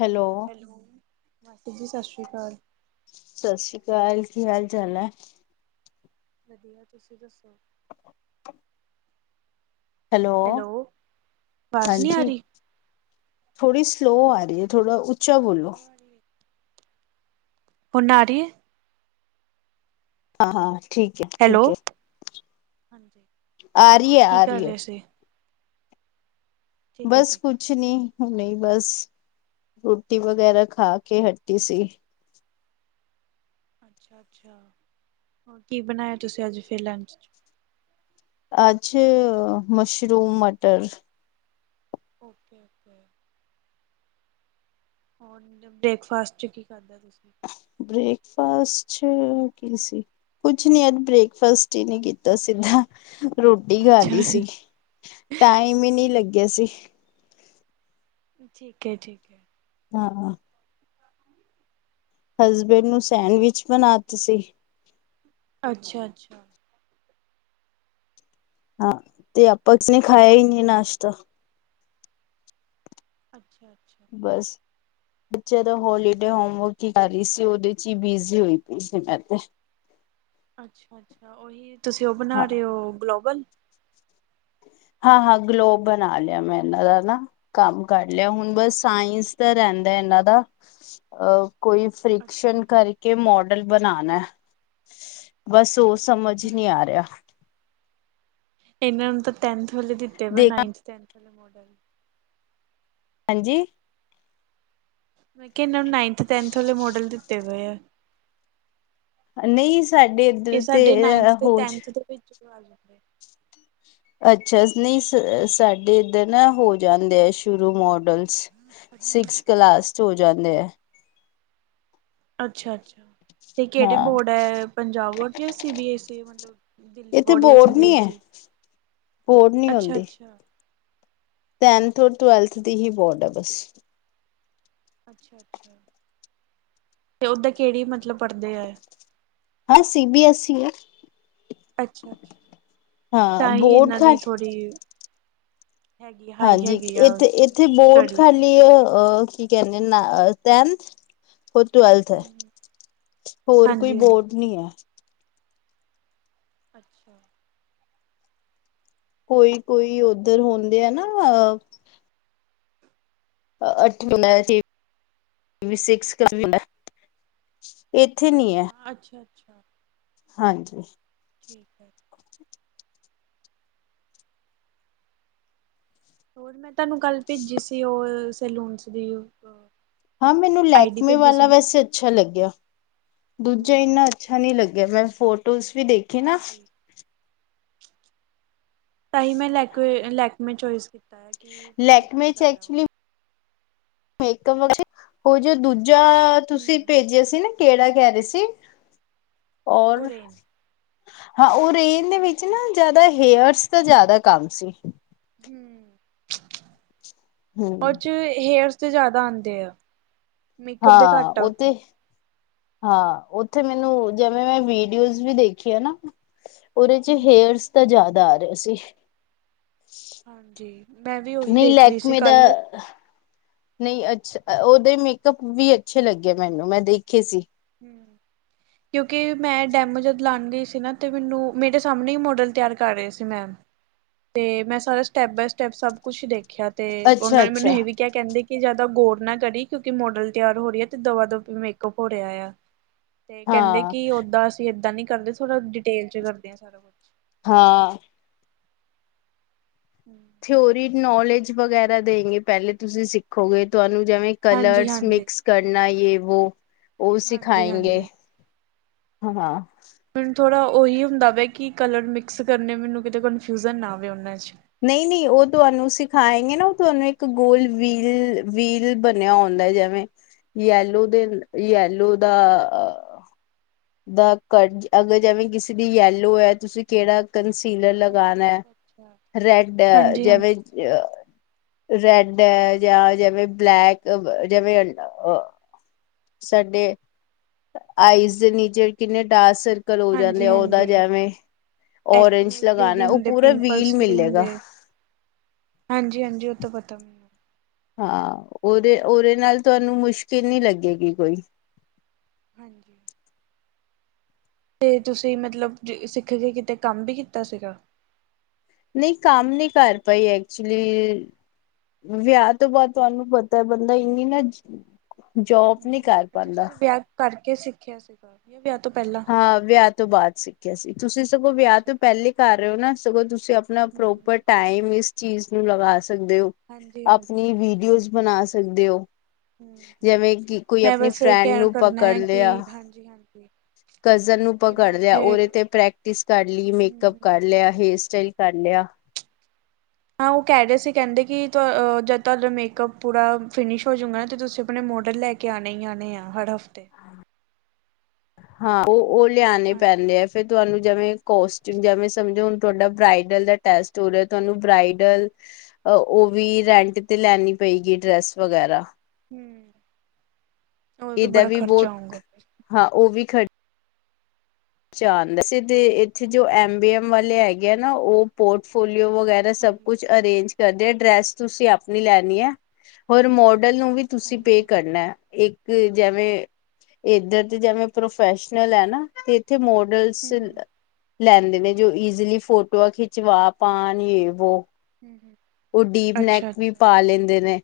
Hello. ਮਾਸੀ ਜੀ ਸਤਿ ਸ਼੍ਰੀ ਅਕਾਲ। ਸਸ ਸ੍ਰੀ ਕਾਲ ਕੀ ਹਾਲ ਚਾਲ ਹੈ। ਵਧੀਆ ਤੁਸੀਂ ਦੱਸੋ? ਹੈਲੋ, ਆਵਾਜ਼ ਨਹੀਂ ਆ ਹਾਂਜੀ। ਰਹੀ ਥੋੜੀ ਸਲੋ ਆ ਰਹੀ ਹੈ ਥੋੜਾ ਉੱਚਾ ਬੋਲੋ। ਹੁਣ ਆ ਰਹੀ ਏ। ਹਾਂ-ਹਾਂ ਠੀਕ ਐ ਹੈਲੋ। ਠੀਕ ਐ। ਹਾਂਜੀ। ਆ ਰੀ ਹੋਰ ਏ, ਕੀ ਆ ਕਰ ਰੀ ਏ। ਰਹੇ ਸੀ ਠੀਕ ਹੈ ਬਸ ਠੀਕ ਕੁ ਹੈ। ਛ ਨੀ ਹੁਣੇ ਹੀ ਬਸ ਰੋਟੀ ਵਗੈਰਾ ਖਾ ਕੇ ਹਟੀ ਸੀ। ਅੱਛਾ-ਅੱਛਾ ਹੋਰ ਕੀ ਬਣਾਇਆ ਤੁਸੀਂ ਅੱਜ ਫਿਰ ਲੰਚ ਚ। ਅੱਜ ਮਸ਼ਰੂਮ ਮਟਰ। ਓਕੇ-ਓਕੇ। ਹੋਰ ਬ੍ਰੇਕਫਾਸਟ ਚ ਕੀ ਖਾਧਾ ਤੁਸੀ? ਬ੍ਰੇਕਫਾਸਟ ਚ ਕੀ ਸੀ। ਕੁਛ ਨੀ ਅਜ ਬ੍ਰੇਕਫਾਸਟ ਹੀ ਨੀ ਕੀਤਾ ਸੀਗਾ। ਰੋਟੀ ਖਾ ਲੀ ਅੱਛਾ ਸੀ ਟਾਈਮ ਹੀ ਨੀ ਲੱਗਿਆ ਸੀ। ਠੀਕ ਹੈ-ਠੀਕ ਹੈ। ਹਾਂ ਹਸਬੈਂਡ ਨੂੰ ਸੈਂਡਵਿਚ ਬਣਾ ਤੇ ਸੀ। ਅੱਛਾ-ਅੱਛਾ ਹਾਂ ਤੇ ਆਪਾ ਕਿਸੇ ਨੇ ਖਾਇਆ ਹੀ ਨੀ ਨਾਸ਼ਤਾ। ਅੱਛਾ-ਅੱਛਾ ਬਸ। ਬੱਚਿਆਂ ਦਾ ਹੋਲੀਡੇ ਹੋਮਵਰਕ ਹੀ ਕਰ ਰਹੀ ਸੀ ਉਹਦੇ ਚ ਹੀ ਬਿਜ਼ੀ ਹੋਈ ਪਈ ਸੀ ਮੈਂ ਤੇ। ਅੱਛਾ-ਅੱਛਾ ਓਹੀ ਤੁਸੀ ਉਹ ਬਣਾ ਹਾਂ ਰਹੇ ਹੋ ਗਲੋਬਲ। ਹਾਂ-ਹਾਂ ਗਲੋਬ ਬਣਾ ਲਿਆ ਮੈਂ ਇਹਨਾ ਦਾ ਨਾ ਕੰਮ ਕਰ ਲਿਆ ਹੁਣ ਅੱਛਾ ਬਸ ਅੱਛਾ ਸਾਇੰਸ ਰਹਿੰਦਾ ਇਹਨਾ ਦਾ ਅਹ ਕੋਈ ਅੱਛਾ ਫਰਿਕਸ਼ਨ ਕਰ ਕੇ ਮੋਡਲ ਬਣਾਣਾ ਬਸ ਉਹ ਸਮਝ ਨੀ ਆ ਰਿਹਾ। ਇਹਨਾਂ ਨੂੰ ਤੇ ਟੈਨਥ ਵਾਲੇ ਦਿੱਤੇ ਬ ਦੇਖ ਨਾਇੰਥ ਟੈਨਥ ਵਾਲੇ ਮੋਡਲ। ਹਾਂਜੀ ਮੈਂ ਕਿਹਾ ਇਹਨਾਂ ਨੂੰ ਨਾਈਨਥ, ਟੈਨਥ ਵਾਲੇ ਮੋਡਲ ਦਿੱਤੇ ਗਏ ਆ। ਨਈ ਸਾਡੇ ਇਹ ਇੱਧਰ ਤੇ ਸਾਡੇ ਨਾਈਨਥ ਤੇ ਹੋ ਟੈਨਥ ਦੇ ਵਿੱਚ ਆ ਜਾਂਦੇ। ਅੱਛਾ ਨਈ ਸਾਡੇ ਇੱਧਰ ਨਾ ਹੋ ਜਾਂਦੇ ਆ ਸ਼ੁਰੂ ਮੋਡਲ। ਅੱਛਾ ਸਿਕਸ ਅੱਛਾ ਕਲਾਸ ਚ ਹੋ ਜਾਂਦੇ ਆ। ਅੱਛਾ-ਅੱਛਾ ਤੇ ਕਿਹੜੇ ਹਾਂ ਬੋਰਡ ਹੈ ਪੰਜਾਬ ਬੋਰਡ ਜਾ ਸੀ ਬੀ ਐੱਸ ਈ ਮਤਲਬ ਦਿੱਲੀ ਇੱਥੇ ਬੋੜਆ ਸੀ ਬੋਰਡ ਬੀ ਨੀ ਆਈ ਹੈ ਸੀ, ਬੋਰਡ ਨੀ ਹੁੰਦੀ ਅੱਛਾ-ਅੱਛਾ। ਟੈਨਥ ਔਰ ਟਵੈਲਥ ਦੀ ਹੀ ਬੋਰਡ ਆ ਬਸ। ਅੱਛਾ-ਅੱਛਾ ਤੇ ਉੱਦਾਂ ਕਿਹੜੀ ਮਤਲਬ ਪਰੜਦੇ ਹੈ ਇਹ? ਹਾਂ ਸੀ ਬੀ ਐੱਸ ਈ ਹੈ। ਅੱਛਾ-ਅੱਛਾ ਹਾਂ ਤਾਂ ਹੀ ਬੋਰਡ ਇਹਨਾ ਦੀ ਘੱਟ ਥੋੜ੍ਹੀ ਹੈਗੀ ਹਾਈ ਹੈਗੀ ਆ ਸਟਡੀ। ਨੀ ਅ ਕੀ ਕਹਿੰਦੇ ਨੇ ਟੈਨਥ। ਹੋਰ ਟਵੈਲਥ ਹੈ ਹਾਂਜੀ ਹੋਰ ਕੋਈ ਹਾਂਜੀ ਬੋਰਡ ਨੀ ਹੈ। ਅੱਛਾ ਕੋਈ-ਕੋਈ ਉੱਧਰ ਹੁੰਦੇ ਆ ਨਾ ਅਠ ਹੋਨਾ ਜੀ ਵੀ ਸਿਕਸ ਕ ਨਾ ਇੱਥੇ ਨੀ ਐ। ਅੱਛਾ ਅੱਛਾ ਅੱਛਾ ਹਾਂਜੀ ਠੀਕ ਹੈ। ਹੋਰ ਮੈਂ ਤੁਹਾਨੂੰ ਕੱਲ ਭੇਜੀ ਸੀ ਓ ਸੈਲੂਨ 'ਚ ਦੀ ਹਾਂ ਮੈਨੂੰ ਆਈ ਡੀ ਲੈਕਮੇ ਭੇਜੀ ਸੀ ਵਾਲਾ ਨਾ। ਵੈਸੇ ਅੱਛਾ ਲੱਗਿਆ। ਦੂਜਾ ਹੂੰ। ਇੰਨਾ ਅੱਛਾ ਨੀ ਲੱਗਿਆ ਮੈਂ ਫੋਟੋਜ਼ ਵੀ ਦੇਖ ਹਾਂਜੀ ਤਾਂ ਹੀ ਮੈਂ ਲੈਕੇ ਲੈਕਮੇ ਚੋਇਸ ਕੀਤੀ। ਤਾ ਹੈ ਕਿ ਠੀਕ ਹੈਗਾ ਆ ਓ ਮੇਕ ਵਿਚ ਓ ਜੋ ਦੂਜਾ ਤੁਸੀਂ ਹੂੰ ਭੇਜਿਆ ਸੀ ਨਾ ਕੇੜਾ ਕਹਿ ਰਏ ਸੀ ਔਰ ਓਰੇਨ ਹਾਂ ਓ ਰੇਨ ਦੇ ਵਿੱਚ ਨਾ ਜਾਦਾ ਹੇਅਰਸ ਦਾ ਜਾਦਾ ਕੰਮ ਸੀ। ਹੂੰ ਔਰ ਹਮ 'ਚ ਹੇਅਰਸ ਤੇ ਜਾਦਾ ਆਂਦੇ ਐ। ਹਾਂ ਓ ਤੇ ਹਾਂ ਉੱਥੇ ਮੈਨੂੰ ਜਿਵੇਂ ਮੈਂ ਵੀਡੀਓਜ਼ ਵੀ ਦੇਖਿਆ ਨਾ ਉਹਦੇ 'ਚ ਹੂੰ-ਹੂੰ। ਹੇਅਰਸ ਤਾਂ ਜਾਦਾ ਆ ਰਿਆ ਸੀ। ਹਾਂਜੀ ਮੈਂ ਵੀ ਉਹੀ ਨਈ ਦੇਖ ਰਹੀ ਸੀ ਲੈਕਮੇ ਦਾ ਕੱਲ। ਨਈ ਅੱਛ ਉਹਦੇ ਮੇਕਅਪ ਵੀ ਅੱਛੇ ਲੱਗੇ ਮੈਨੂੰ ਮੈਂ ਦੇਖੇ ਸੀ। ਹੂੰ ਕਿਉਂਕਿ ਮੈਂ ਡੈਮ ਜਦ ਲਉਣ ਗਈ ਸੀ ਨਾ ਤੇ ਮੈਨੂੰ ਮੇਰੇ ਸਾਹਮਣੇ ਹੀ ਮੋਡਲ ਤਿਆਰ ਕਰ ਰਏ ਸੀ ਮੈਮ ਤੇ ਮੈਂ ਸਾਰਾ ਸਟੈਪ ਬਾਏ ਸਟੈਪ ਸਭ ਕੁਛ ਦੇਖਿਆ ਤੇ ਅੱਛਾ ਉਹਨਾਂ ਨੇ ਮੈਨੂੰ ਅੱਛਾ ਇਹ ਵੀ ਕਿਆ ਕੈਂਦੇ ਕਿ ਜਾਦਾ ਗੋਰ ਨਾ ਕਰੀ ਕਿਉਂਕਿ ਮੋਡਲ ਤਿਆਰ ਹੋ ਰਈ ਹੈ ਤੇ ਦਵਾ ਦਵ ਮੇਕਅਪ ਹੋ ਰਿਆ ਆ। ਤੇ ਕੈਂਦੇ ਹਾਂ ਕਿ ਓਦਾਂ ਅਸੀਂ ਏਦਾਂ ਨੀ ਕਰਦੇ ਥੋੜ੍ਹਾ ਡਿਟੇਲ 'ਚ ਕਰਦੇ ਹਾਂ ਸਾਰਾ ਕੁਛ ਹਾਂ ਹੂੰ ਥਿਊਰੀ ਨੌਲੇਜ ਵਗੈਰਾ ਦੇਂਗੇ ਪੈਲੇ ਤੁਸੀਂ ਸਿੱਖੋਗੇ ਤੁਹਾਨੂੰ ਜਿਵੇਂ ਹਾਂਜੀ ਕਲਰਸ ਹਾਂਜੀ ਮਿਕਸ ਕਰਨਾ ਜੇ ਵੋ ਓ ਹਾਂਜੀ ਸਿਖਾਏਂਗੇ ਹਾਂਜੀ ਹਾਂ। ਮੈਨੂੰ ਥੋੜ੍ਹਾ ਉਹੀ ਹੁੰਦਾ ਵਾ ਕਿ ਕਲਰ ਮਿਕਸ ਕਰਨੇ ਮੈਨੂੰ ਕਿਤੇ ਕਨਫਿਊਜਨ ਨਾ ਆਵੇ ਉਹਨਾਂ 'ਚ ਨਈ-ਨਈ ਓ ਤੁਹਾਨੂੰ ਸਿਖਾਏਗੇ ਨਾ ਓ ਤੁਹਾਨੂੰ ਇੱਕ ਗੋਲ ਵੀਲ-ਵੀਲ ਬ ਬਨਿਆ ਹੁੰਦਾ ਜਿਵੇਂ ਯੈਲੋ ਦੇ ਯੈਲੂ ਦਾ ਦਾ ਕ ਅਗਰ ਜਿਵੇਂ ਕਿਸੇ ਦੀ ਯੈਲੋ ਹੈ ਤੁਸੀਂ ਕੇੜਾ ਕੰਸੀਲਰ ਅੱਛਾ ਲਗਾਨਾ ਅੱਛਾ ਅੱਛਾ ਰੈਡ ਹਾਂਜੀ ਜਿਵੇਂ ਹਾਂਜੀ ਅ ਰੈਡ ਹੈ ਜਾਂ ਜਿਵੇਂ ਬਲੈਕ ਜਿਵੇਂ ਅ ਸਾਡੇ ਆਈਸ ਦੇ ਨੀਚੇ ਕਿੰਨੇ ਡਾਰਕ ਸ ਕਲ ਹੋ ਜਾਂਦੇ ਹਾਂਜੀ ਆ ਉਹਦਾ ਹਾਂਜੀ ਜਿਵੇਂ ਔਰਂਜ ਐਕਨੇਸ ਲਈ ਲਗਾਨਾ ਵੀ ਓ ਹੁੰਦੇ ਪੂਰਾ ਵੀਲ ਪਿੰਪਲਸ ਮਿਲੇਗਾ। ਹਾਂਜੀ-ਹਾਂਜੀ ਓ ਤਾ ਪਤਾ ਹਾਂ ਉਹਦੇ-ਉਹਦੇ ਨਾਲ ਤੁਹਾਨੂੰ ਮੁਸ਼ਕਿਲ ਨਈ ਲੱਗੇਗੀ ਕੋਈ ਹਾਂਜੀ ਤੇ ਤੁਸੀਂ ਮਤਲਬ ਸਿੱਖ ਕੇ ਕਿਤੇ ਕੰਮ ਵੀ ਕੀਤਾ ਸੀਗਾ। ਨਈ ਕੰਮ ਨਈ ਕਰ ਭਾਈ ਐਕਚੁਲੀ ਵਿਆਹ ਤੋਂ ਬਾਅਦ ਤੁਹਾਨੂੰ ਪਤਾ ਬੰਦਾ ਇੰਨੀ ਨਾ ਜੋਬ ਨੀ ਹੂੰ, ਕਰ ਅੱਛਾ ਪਾਉਂਦਾ ਤੁਸੀਂ ਵਿਆਹ ਕਰਕੇ ਸਿੱਖਿਆ ਸੀਗਾ ਇਹ ਵੀ ਵਿਆਹ ਤੋਂ ਪਹਿਲਾਂ ਹਾਂ ਵਿਆਹ ਤੋਂ ਬਾਅਦ ਸਿੱਖਿਆ ਸੀ ਤੁਸੀਂ ਸਗੋਂ ਵਿਆਹ ਤੋਂ ਅੱਛਾ-ਅੱਛਾ, ਪਹਿਲੇ ਕਰ ਰਹੇ ਹੋ ਨਾ ਸਗੋਂ ਤੁਸੀਂ ਅਪ ਆਪਣਾ ਹੂੰ-ਹੂੰ, ਪ੍ਰੋਪਰ ਟਾਈਮ ਇਸ ਚੀਜ਼ ਨੂੰ ਲਗਾ ਸਕਦੇ ਹੋ ਹਾਂਜੀ-ਹਾਂਜੀ, ਆਪਣੀ ਵੀਡੀਓਜ਼ ਬਣਾ ਸਕ ਸਕਦੇ ਓ ਹੂੰਮ ਹੂੰਮ ਮੈਂ ਬਸ ਇਹੀ ਫਰੈਂਡ ਕਹਿਣ ਨੂੰ ਕਰਨਾ ਪਕੜ ਹੈ ਲਿਆ ਕਿ ਹਾਂਜੀ ਹਾਂਜੀ ਕਜ਼ਨ ਨੂੰ ਪਕੜ ਲਿਆ ਉਹਦੇ ਤੇ ਪ੍ਰੈਕਟਿਸ ਕਰ ਲਈ ਮੇਕਅਪ ਕਰ ਹੂੰ-ਹੂੰ। ਲਿਆ ਹੇਅਰ ਸਟਾਈਲ ਕਰ ਲਿਆ ਹਾਂ ਉਹ ਕਹਿ ਰਹੇ ਸੀ ਕਹਿੰਦੇ ਕਿ ਜਦ ਤੁਹਾਡਾ ਮੇਕਅੱਪ ਪੂਰਾ ਫਿਨਿਸ਼ ਹੋਜੂਗਾ ਨਾ ਤੇ ਤੁਸੀਂ ਆਪਣੇ ਮੋਡਲ ਲੈ ਕੇ ਕੇ ਆਉਣੇ ਹੀ ਆਉਣੇ ਆ ਹਰ ਹਫ਼ਤੇ ਹਾਂ ਉਹ ਉਹ ਲਿਆਣੇ ਹਾਂਜੀ, ਪੈਂਦੇ ਫਿਰ ਤੁਹਾਨੂੰ ਜਿਵੇਂ ਕੋਸਟ ਜਿਵੇਂ ਸਮਝੋ ਤੁਹਾਡਾ ਬ੍ਰਾਈਡਲ ਦਾ ਟੈਸਟ ਹੋ ਰਿਹਾ ਤੁਹਾਨੂੰ ਬ੍ਰਾਈਡਲ ਉਹ ਉਹ ਵੀ ਰੈਂਟ ਤੇ ਲੈਣੀ ਪਏਗੀ ਡਰੈਸ ਵਗੈਰਾ ਹਮ ਉਹ ਤਾਂ ਇਹਦਾ ਬੜਾ ਵੀ ਖ਼ਰਚਾ ਬਹੁਤ ਆਊਗਾ ਫਿਰ ਹਾਂ ਉਹ ਵੀ ਖੜ ਚਾਂ ਆਉਂਦਾ ਸੀ ਇੱਥੇ ਜੋ ਐਮ ਬੀ ਐਮ ਵਾਲੇ ਹੈਗੇ ਆ ਨਾ ਉਹ ਪੋਰਟਫੋਲੀਓ ਵਗੈਰਾ ਤੇ ਸਭ ਕੁਛ ਅਰੇਂਜ ਕਰਦੇ ਆ ਡਰੈਸ ਤੁਸੀਂ ਆਪਣੀ ਲੈਣੀ ਐ ਹੋਰ ਮੋਡਲ ਨੂੰ ਵੀ ਤੁਸੀ ਪੇ ਹਾਂਜੀ-ਹਾਂਜੀ, ਕਰਨਾ ਇੱਕ ਇਕ ਜਿਵੇਂ ਇਧਰ ਤੇ ਜਿਵੇਂ ਪ੍ਰੋਫੈਸ਼ਨਲ ਹੈ ਨਾ ਤੇ ਇੱਥੇ ਮੋਡਲ ਸਿਲ ਹੂੰ-ਹੂੰ, ਲੈਂਦੇ ਨੇ ਜੋ ਈਜ਼ਲੀ ਫੋਟੋਆਂ ਖਿਚਵਾ ਪਾਉਣ ਜੇ ਵੋ ਹਮ ਹਮ ਉਹ ਡੀਪ ਨੈਕ ਵੀ ਪਾ ਲੈਂਦੇ ਨੇ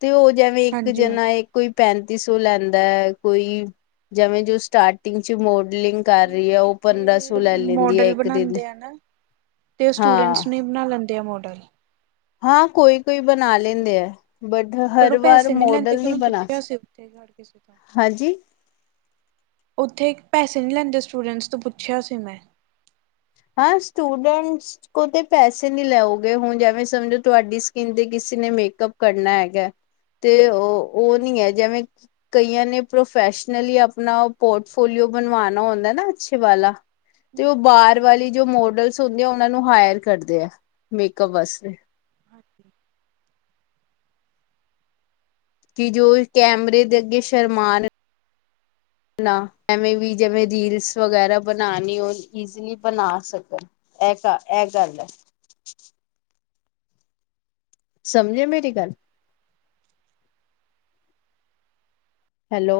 ਤੇ ਉਹ ਜਿਵੇਂ ਇੱਕ ਹਾਂਜੀ-ਹਾਂਜੀ। ਜਨਾ ਏ ਕੋਈ ਪੈਂਤੀ ਸੌ ਲੈਂਦਾ ਹੈ ਕੋਈ ਜਿਵੇਂ ਜੋ ਸਟਾਰਟਿੰਗ 'ਚ ਮੋਡਲਿੰਗ ਕਰ ਰਹੀ ਨਹੀਂ ਹੈ ਉਹ ਪੰਦਰਾਂ ਸੌ ਇੱਥੇ ਲੈ ਲੈਂਦੀ ਹੈ ਮੋਡਲ ਇੱਕ ਦਿਨ ਬਣਾਉਂਦੇ ਆ ਨਾ ਤੇ ਉਹ ਹਾਂ ਸਟੂਡੈਂਟਸ ਨੂੰ ਹੀ ਬਣਾ ਲੈਂਦੇ ਆ ਮੋਡਲ ਹਾਂ ਕੋਈ ਕੋਈ ਬਣਾ ਲੈਂਦੇ ਐ ਪਰੜ੍ਹ ਉਹ ਪੈਸੇ ਨਹੀਂ ਲੈਂਦੇ ਕਿਉ ਮੈਂ ਬਣਾ ਪੁੱਛਿਆ ਸੀ ਉੱਥੇ ਕਿਸੇ ਤੋਂ ਹਾਂਜੀ ਉੱਥੇ ਇਕ ਪੈਸੇ ਨਹੀਂ ਲੈਂਦੇ ਸਟੂਡੈਂਟਸ ਤੋਂ ਪੁੱਛਿਆ ਸੀ ਮੈਂ ਹਰ ਸਟੂਡੈਂਟਸ ਕਦੇ ਪੈਸੇ ਨੀ ਲਓਗੇ ਹੁਣ ਜਿਵੇਂ ਸਮਝੋ ਤੁਹਾਡੀ ਸਕਿਨ ਤੇ ਕਿਸੇ ਨੇ ਮੇਕਅਪ ਕਰਨਾ ਹੈਗਾ ਤੇ ਉਹ ਉਹ ਹਾਂਜੀ ਨੀ ਹਾਂਜੀ ਜਿਵੇਂ ਕਈਆਂ ਨੇ ਪ੍ਰੋਫੈਸ਼ਨਲੀ ਆਪਣਾ ਪੋਰਟਫੋਲੀਓ ਬਣਵਾਣਾ ਹੁੰਦਾ ਨਾ ਅੱਛੇ ਵਾਲਾ ਤੇ ਹਮ ਉਹ ਹਮ ਬਾਹਰ ਹਾਂਜੀ ਹਾਂਜੀ ਵਾਲੀ ਜੋ ਮੋਡਲਸ ਹੁੰਦੇ ਉਹਨਾਂ ਨੂੰ ਹਾਇਰ ਕਰਦੇ ਆ ਮੇਕਅਪ ਵਾਸਤੇ ਹਾਂਜੀ ਕਿ ਜੋ ਕੈਮਰੇ ਦੇ ਅੱਗੇ ਸ਼ਰਮਾਨ ਨਾ ਐਵੇਂ ਵੀ ਜਿਵੇਂ ਹੂੰ ਦੀਲਸ ਵਗੈਰਾ ਬਣਾਣੀ ਉਹ ਈਜ਼ਲੀ ਬਣਾ ਸਕਣ ਐ ਇਹ ਗੱਲ ਹੈ ਸਮਝੇ ਮੇਰੀ ਗੱਲ ਹੈਲੋ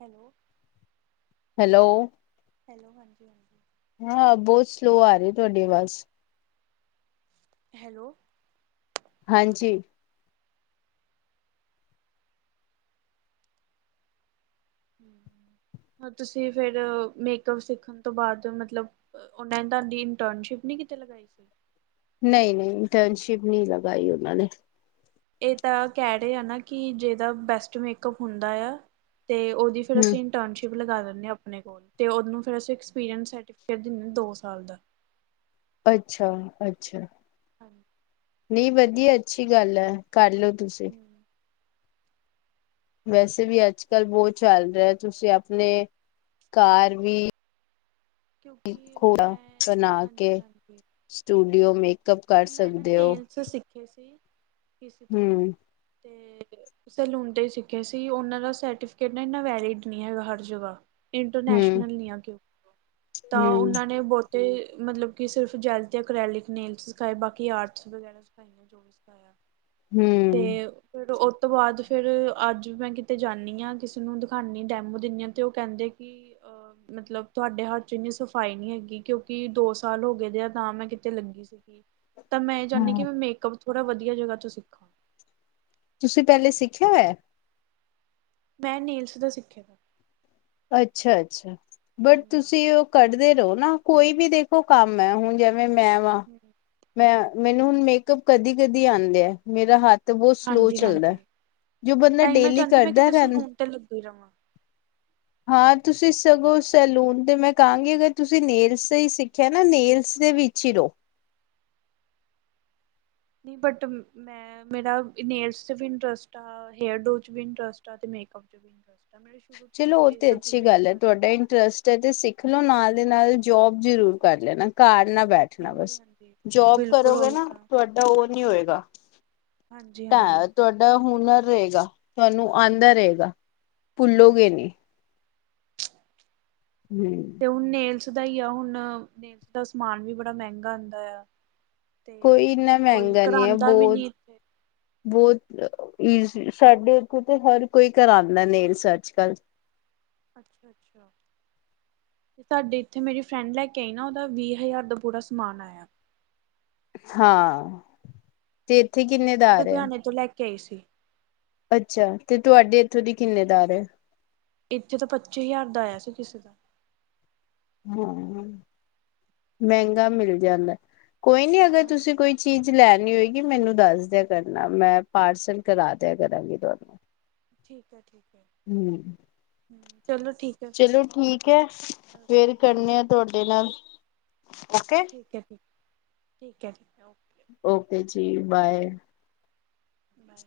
ਹੈਲੋ ਹੈਲੋ ਹੈਲੋ ਹਾਂਜੀ ਹਾਂਜੀ ਹਾਂ ਬਹੁਤ ਸਲੋਅ ਆ ਰਹੀ ਤੁਹਾਡੀ ਆਵਾਜ ਹੈਲੋ ਹਾਂਜੀ ਹ ਤੁਸੀਂ ਫਿਰ, ਮੇਕਅੱਪ ਸਿੱਖਣ ਤੋਂ ਬਾਅਦ ਮਤਲਬ ਉਹਨਾਂ ਨੇ ਤੁਹਾਡੀ ਇੰਟਰਨਸ਼ਿਪ ਨੀ ਕਿਤੇ ਲਗਾਈ ਸੀ। ਨਹੀਂ-ਨਹੀਂ ਇੰਟਰਨਸ਼ਿਪ ਨਹੀਂ ਲਗਾਈ ਉਹਨਾਂ ਨੇ ਇਹ ਤਾਂ ਕਹਿ ਰਹੇ ਆ ਨਾ ਕਿ, ਜਿਹਦਾ ਬੈਸਟ ਮੇਕਅਪ ਹੁੰਦਾ ਆ, ਤੇ ਉਹਦੀ ਫੇਿਰ ਹੂੰ ਅਸੀਂ ਇਟਰਨਸ਼ਿਪ ਲਗਾ ਦਿੰਦੇ ਆਪਣੇ ਕੋਲ ਤੇ, ਉਨੂੰ ਫਿਰ ਅਸਪਕੇਟ ਦਿੰਦੇ ਦੋ ਸਾਲ ਦਾ ਅੱਛਾ- ਅੱਛਾ ਹਾਂਜੀ। ਨਹੀਂ, ਵਧੀਆ ਅੱਛੀ ਗੱਲ ਹੈ, ਕਰ ਲਓ ਤੁਸੀਂ ਵੈਸੇ ਵੀ ਅੱਜ ਹਮ -ਕੱਲ੍ਹ ਬਹੁਤ ਚੱਲ ਰਿਹਾ, ਤੁਸੀਂ ਆਪਣੇ ਘਰ ਵੀ ਕਿਉਂਕਿ, ਖੋੜਾ ਮੈਂ ਬਣਾ ਕੇ ਹਾਂਜੀ ਹਾਂਜੀ ਸਟੂਡੀਓ, ਮੇਕਅੱਪ ਕਰ ਸਕਦੇ ਹੋ ਕੀ ਸੀ, ਕਿਸੀ ਤੋਂ ਹੂੰ ਤੇ ਸੈਲੂਨ ਤੇ ਹੀ ਸਿੱਖ਼ਿਆ ਸੀ। ਉਹਨਾਂ ਦਾ ਸਰਟੀਫਿਕੇਟ, ਨਾ ਇਨਾ ਵੈਲਿਡ ਨਹੀਂ, ਹੈਗਾ ਹਰ ਜਗ੍ਹਾ ਹੂੰ ਇੰਟਰਨੈਸ਼ਨਲ ਨ ਆ ਕਿਉਂ, ਤਾਂ ਹੂੰ ਉਹਨਾਂ ਨੇ ਨੇ ਬਹੁਤੇ ਮਤਲਬ ਕਿ ਸਿਰਫ, ਜੈਲ ਤੇ ਅਕ੍ਰੈਲਿਕ ਨੇੇਲਸ ਸਿਖਾਏ ਬਾਕੀ ਆਰਟਸ ਵਗੈਰਾ, ਸਿਖਾਈਆਂ ਜੋ ਵੀ ਸਿਖਾਇਆ ਹੂੰ ਤੇ ਫਿਰ ਉਹ ਤੋਂ ਬਾਅਦ ਫੇਰ ਅੱਜ ਮੈਂ ਕਿਤੇ ਜਾਂਦੀ ਹਾਂ ਕਿਸੇ ਨੂੰ ਦਿਖਾਦੀ, ਡੈਮੋ ਦਿੰਦੀ ਹਾਂ, ਤੇ ਉਹ ਕਹਿੰਦੇ ਕੀ ਅ ਮਤਲਬ ਤੁਹਾਡੇ ਹੱਥ ਚ, ਇੰਨੀ ਸਫ਼ਾਈ ਨਹੀਂੀ ਹੈਗੀ ਕਿਉਂਕਿ, ਦੋ ਸਾਲ ਹੋ ਗਏ ਦੇ ਆ ਤਾਂ ਮੈਂ ਕਿਤੇ ਲੱਗੀ ਸੀ ਤਾਂ ਮੈਂ ਇਹ ਚਾਹਦੀ ਕਿ ਹਾਂ ਮੈਂ ਮੇਕਅਪ, ਥੋੜਾ ਵਧੀਆ ਜਗ੍ਹਾ ਚੋਂ ਸਿੱਖਾਂ ਤੁਸੀਂ ਪਹਿਲੇ, ਸਿੱਖਿਆ ਹੋਇਆ? ਮੈਂ ਨੇਲਸ ਤੋਂ ਸਿੱਖਿਆ ਅੱਛਾ- ਅੱਛਾ ਬਟ ਹਾਂਜੀ ਤੁਸੀਂ ਉਹ ਕੱਢਦੇ ਰਹੋ ਨਾ, ਕੋਈ ਵੀ ਦੇਖੋ ਕੰਮ ਹੈ ਹੁਣ ਜ ਮੈਂ ਵਾਂ, ਹਮ, ਮੈਂ ਮੈਨੂੰ ਹੁਣ ਮੇਕਅਪ ਕਦੀ -ਕਦੀ ਆਦੇ ਆ ਮੇਰਾ ਹੱਥ ਤੇ ਬਹੁਤ ਸਲੋਅ ਹਾਂਜੀ ਚੱਲਦਾ, ਹਾਂਜੀ ਜੋ ਬੰਦਾ ਡੇਲੀ ਕਰਦਾ ਰਨ ਚੱਲੋ ਫਿਰ ਆਵਾਂਗੇ ਹਾਂ ਤੁਸੀਂ ਸਗੋਂ ਸੈਲੂਨ ਤੇ, ਮੈਂ ਕਹਾਂਗੀ ਅਗਰ ਤੁਸੀਂ ਨੇਲਸ ਹੀ ਸਿੱਖਿਆ ਨਾ ਨੇਲਸ ਉਸੇ ਵਿੱਚ ਹੀ ਰਹੋ ਨਹੀਂ ਬਟ ਮੈਂ, ਮੇਰਾ ਨੇਲਸ ਚ ਵੀ ਇੰਟਰਸਟ ਆ, ਹੇਅਰ ਡੋ ਚ ਵੀ ਇੰਟਰਸਟ ਆ, ਤੇ ਮੇਕਅਪ ਚ, ਵੀ ਇੰਟਰਸਟ ਆ ਮੈ ਸ਼ੁਰੂ ਚ ਇਹ ਸਭ ਚੀਜ਼ ਸ ਜਦੋ ਸਿੱਖ ਲੋ, ਨਾਲ ਦੇ ਨਾਲ ਜੋਬ ਜ਼ਰੂਰ ਹਾਂਜੀ ਕਰ ਹਾਂਜੀ ਲੈਣਾ, ਘਰ ਨਾ ਬੈਠਣਾ ਹਾਂਜੀ ਬਸ, ਹਾਂਜੀ ਜੋਬ ਬਿਲਕੁਲ ਕਰੋਗੇ ਉਹੀ ਨਾ ਤਾਂ ਤੁਹਾਡੇ ਉਹ ਨੀ ਹੋਏਗਾ ਹਾਂਜੀ ਹਾਂਜੀ ਤਾਂ ਤੁਹਾਡਾ ਹੁਨਰ ਰਹੇਗਾ ਤੁਹਾਨੂੰ, ਆਦਾ ਹਮ ਰਹੇਗਾ, ਭੁੱਲੋਗੀ ਹਾਂਜੀ ਨਈ ਹਮ ਤੇ ਹੁਣ ਨੇਲਸ ਦਾ ਹੀ ਆ, ਹੁਣ ਨੇਲਸ ਦਾ ਸਮਾਨ ਵੀ ਬੜਾ ਮਹਿੰਗਾ, ਆਉਂਦਾ ਆ ਤੇ ਕੋਈ ਇੰਨਾ ਕੋਈ ਮਹਿੰਗਾ ਨਈ, ਹੈ ਕਰਾਉਂਦਾ ਵੀ ਬਹੁਤ ਨੀ ਇੱਥੇ ਬਹੁਤ ਈਜ਼ ਸਾਡੇ ਕੋਲ ਤੇ ਹਰ ਕੋਈ ਕਰਾਉਂਦਾ ਨਹੀਂ ਰਿਸਰਜ ਅੱਜ -ਕੱਲ ਅੱਛਾ-ਅੱਛਾ ਤੇ ਸਾਡੇ, ਇੱਥੇ ਮੇਰੀ ਫਰੈਂਡ ਲੈ ਕੇ ਆਈ ਨਾ, ਉਹਦਾ ਵੀਹ ਹਜ਼ਾਰ ਦਾ, ਪੂਰਾ ਸਮਾਨ ਆਇਆ ਹਾਂ। ਤੇ, ਇੱਥੇ ਕਿੰਨੇ ਦਾ ਆ ਰਿਹਾ? ਲੁਧਿਆਣੇ ਤੋਂ, ਲੈ ਕੇ ਆਈ ਸੀ। ਅੱਛਾ, ਤੇ ਤੁਹਾਡੇ ਇੱਥੋਂ ਦੀ, ਕਿੰਨੇ ਦਾ ਆ ਰਿਹਾ ਇੱਥੇ ਤੇ ਪੱਚੀ ਹਜ਼ਾਰ ਦਾ ਆਇਆ ਸੀ ਕਿਸੇ ਦਾ। ਹਾਂ ਮੈਂਗਾ ਮਿਲ ਜਾਂਦਾ, ਕੋਈ ਨੀ ਅਗਰ ਤੁਸੀਂ ਹਾਂਜੀ ਕੋਈ ਚੀਜ਼ ਲੈਨੀ ਹੋਏਗੀ ਮੈਨੂੰ ਦੱਸ ਦੇਆ ਕਰਨਾ ਮੈਂ ਪਾਰਸਲ ਕਰਾ ਦੇਆ ਕਰਾਂਗੀ ਤੁਹਾਡਾ। ਠੀਕ ਐ, ਠੀਕ ਐ, ਹੂੰ ਹੂੰ ਚਲੋ ਠੀਕ ਹੈ ਫਿਰ ਚਲੋ ਠੀਕ ਐ ਫੇਰ ਓਕੇ ਕਰਨੇ ਆ ਤੁਹਾਡੇ ਨਾਲ ਓਕੇ। ਠੀਕ ਐ ਜੀ, ਠੀਕ ਐ, ਠੀਕ ਐ ਓਕੇ। ਓਕੇ ਜੀ ਬਾਏ। ਬਾਏ।